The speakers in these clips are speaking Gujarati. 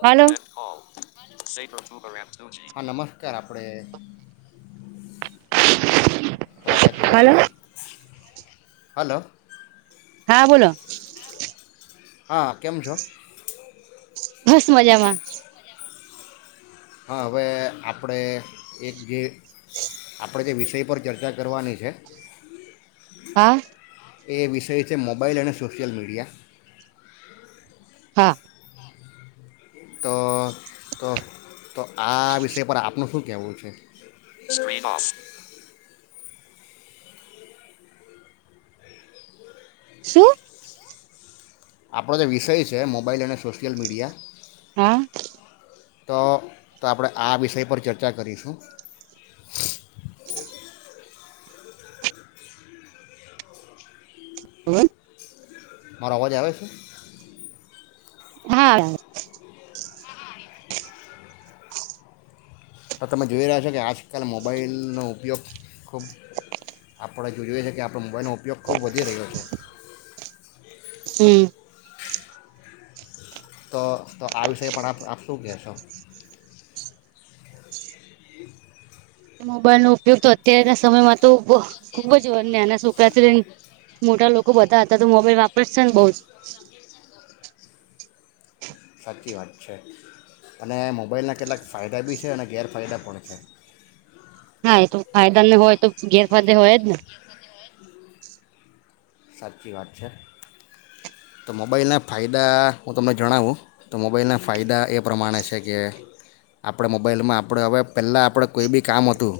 હલો ટકોલ હા નમસ્કાર આપડે પ્રોજેક્ટ હલો માટેે હલો. હા બોલો હા કેમ છો? બસ મજામાં. હા હવે આપણે એક જે આપણે જે વિષય પર ચર્ચા કરવાની છે. હા. એ વિષય છે મોબાઈલ અને સોશિયલ મીડિયા. હા. તો-તો તો આ વિષય પર આપનું શું કહેવું છે. શું? આપણો જે વિષય છે મોબાઈલ અને સોશિયલ મીડિયા. હા. તો તો આપણે આ વિષય પર ચર્ચા કરીશું? [unintelligible] [unintelligible] મારો અવાજ આવે છે. હા. તો તમે જોઈ રહ્યા છો કે આજકાલ મોબાઈલનો ઉપયોગ ખૂબ આપણે જો જોઈએ છે કે તો મુંબાઈલનો ઉપયોગ ખૂબ વધી રહ્યો છે. હમ. તો તો આ વિષય પણ આપ આપ શું કહેશો? [unintelligible] મોબાઈલ નો ઉપયોગ તો અત્યારના સમયમાં તો ખુબ જ નાના છોકરાથી મોટા લોકો બધા હતા તો મોબાઈલ વાપરશે ને બહુ જ સાચી વાત છે, અને મોબાઈલના કેટલાક ફાયદા બી છે અને ગેરફાયદા પણ છે. હા એ તો ફાયદાને હોય તો ગેરફાયદે હોય જ ને સાચી વાત છે, તો મોબાઈલના ફાયદા હું તમને જણાવું તો મોબાઈલના ફાયદા એ પ્રમાણે છે કે આપણે મોબાઈલમાં આપણે હવે પહેલાં આપણે કોઈ બી કામ હતું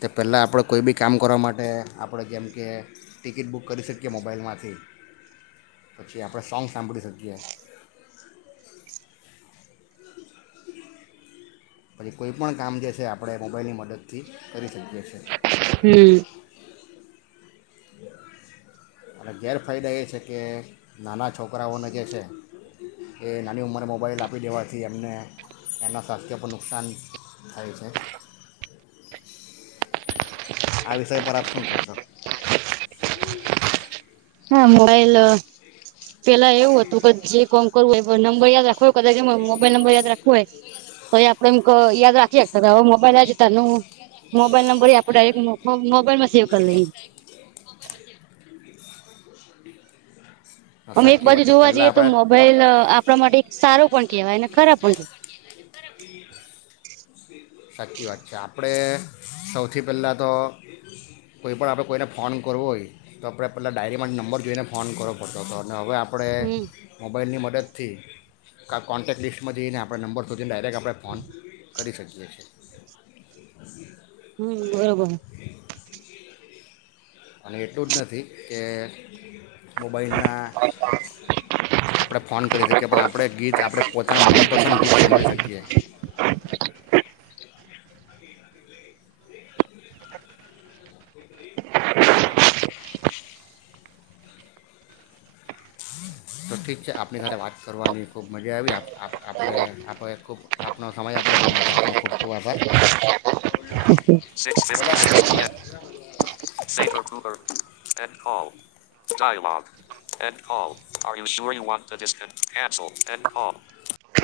તે પહેલાં આપણે કોઈ બી કામ કરવા માટે આપણે જેમ કે ટિકિટ બુક કરી શકીએ મોબાઈલમાંથી પછી આપણે સોંગ સાંભળી શકીએ. પછી કોઈ પણણ કામ જે છે આપણે મોબાઈલની મદદથી કરી શકીએ છીએ. હમ્મ. અને ગેરફાયદા એ છે કે નાના છોકરાઓને જે છે એ નાની ઉંમરે મોબાઈલ આપી દેવાથી એમને એમના સ્વાસ્થ્ય પર નુકસાન થાય છે. આ વિષય પર આપ શું કે સો? હા મોબાઈલ પેલા એવું હતું ક જે કોમ કરવું એ નંબર યાદ રાખવ હોય કદાચ એ મોબાઈલ નંબર યાદ રાખવું હોય તો એ આપડે એમ યાદ રાખીએ હવે મોબાઈલ તનું મોબાઈલ નંબર આપણે ડાયરેક્ટ મોબાઈલમાં સેવ કરી લઈએ. અમે એક સાચી વાત બાજુ છે જોવા પહેલાં જઈએ તો આપણે મોબાઈલ આપણા માટે એક સારો પણ કેહેવાય ને ખરાબ પણ [unintelligible] સાચી વાત છે, આપણે સૌથી પહેલાં તો કોઈ પણ આપણે કોઈને ફોન કરવો હોય, તો આપણે પહેલાં ડાયરીમાંથી નંબર જોઈને ફોન કરો ફતો હતો અને હવે આપણે કહેવાય. હમ. આપણે મોબાઈલની મદ મદદથી કોન્ટેક્ટ લિસ્ટમાંથીઈને આપણે નંબર શોધી ડાયરેક આપ આપણે ફોન કરી શકીએ છીએ. હમ, બરોબર. અને એટલું જ નથી. કે. મોબાઈલના આપણે ફોન કરી શકીએ, પણ આપણે ગીત આપણે પોતાના મનપસંદ ગીત સાંભળી શકીએ. [inaudible] [unintelligible] તો ઠીક છે, આપની સાથે વાત કરવાની ખૂબ મજા આવી. આપ આપડે આપડે ખૂબ. આપનો સમય આપ્યો એના માટે આપનો ખૂબ ખૂબ આભાર. [unintelligible] [unintelligible] [unintelligible]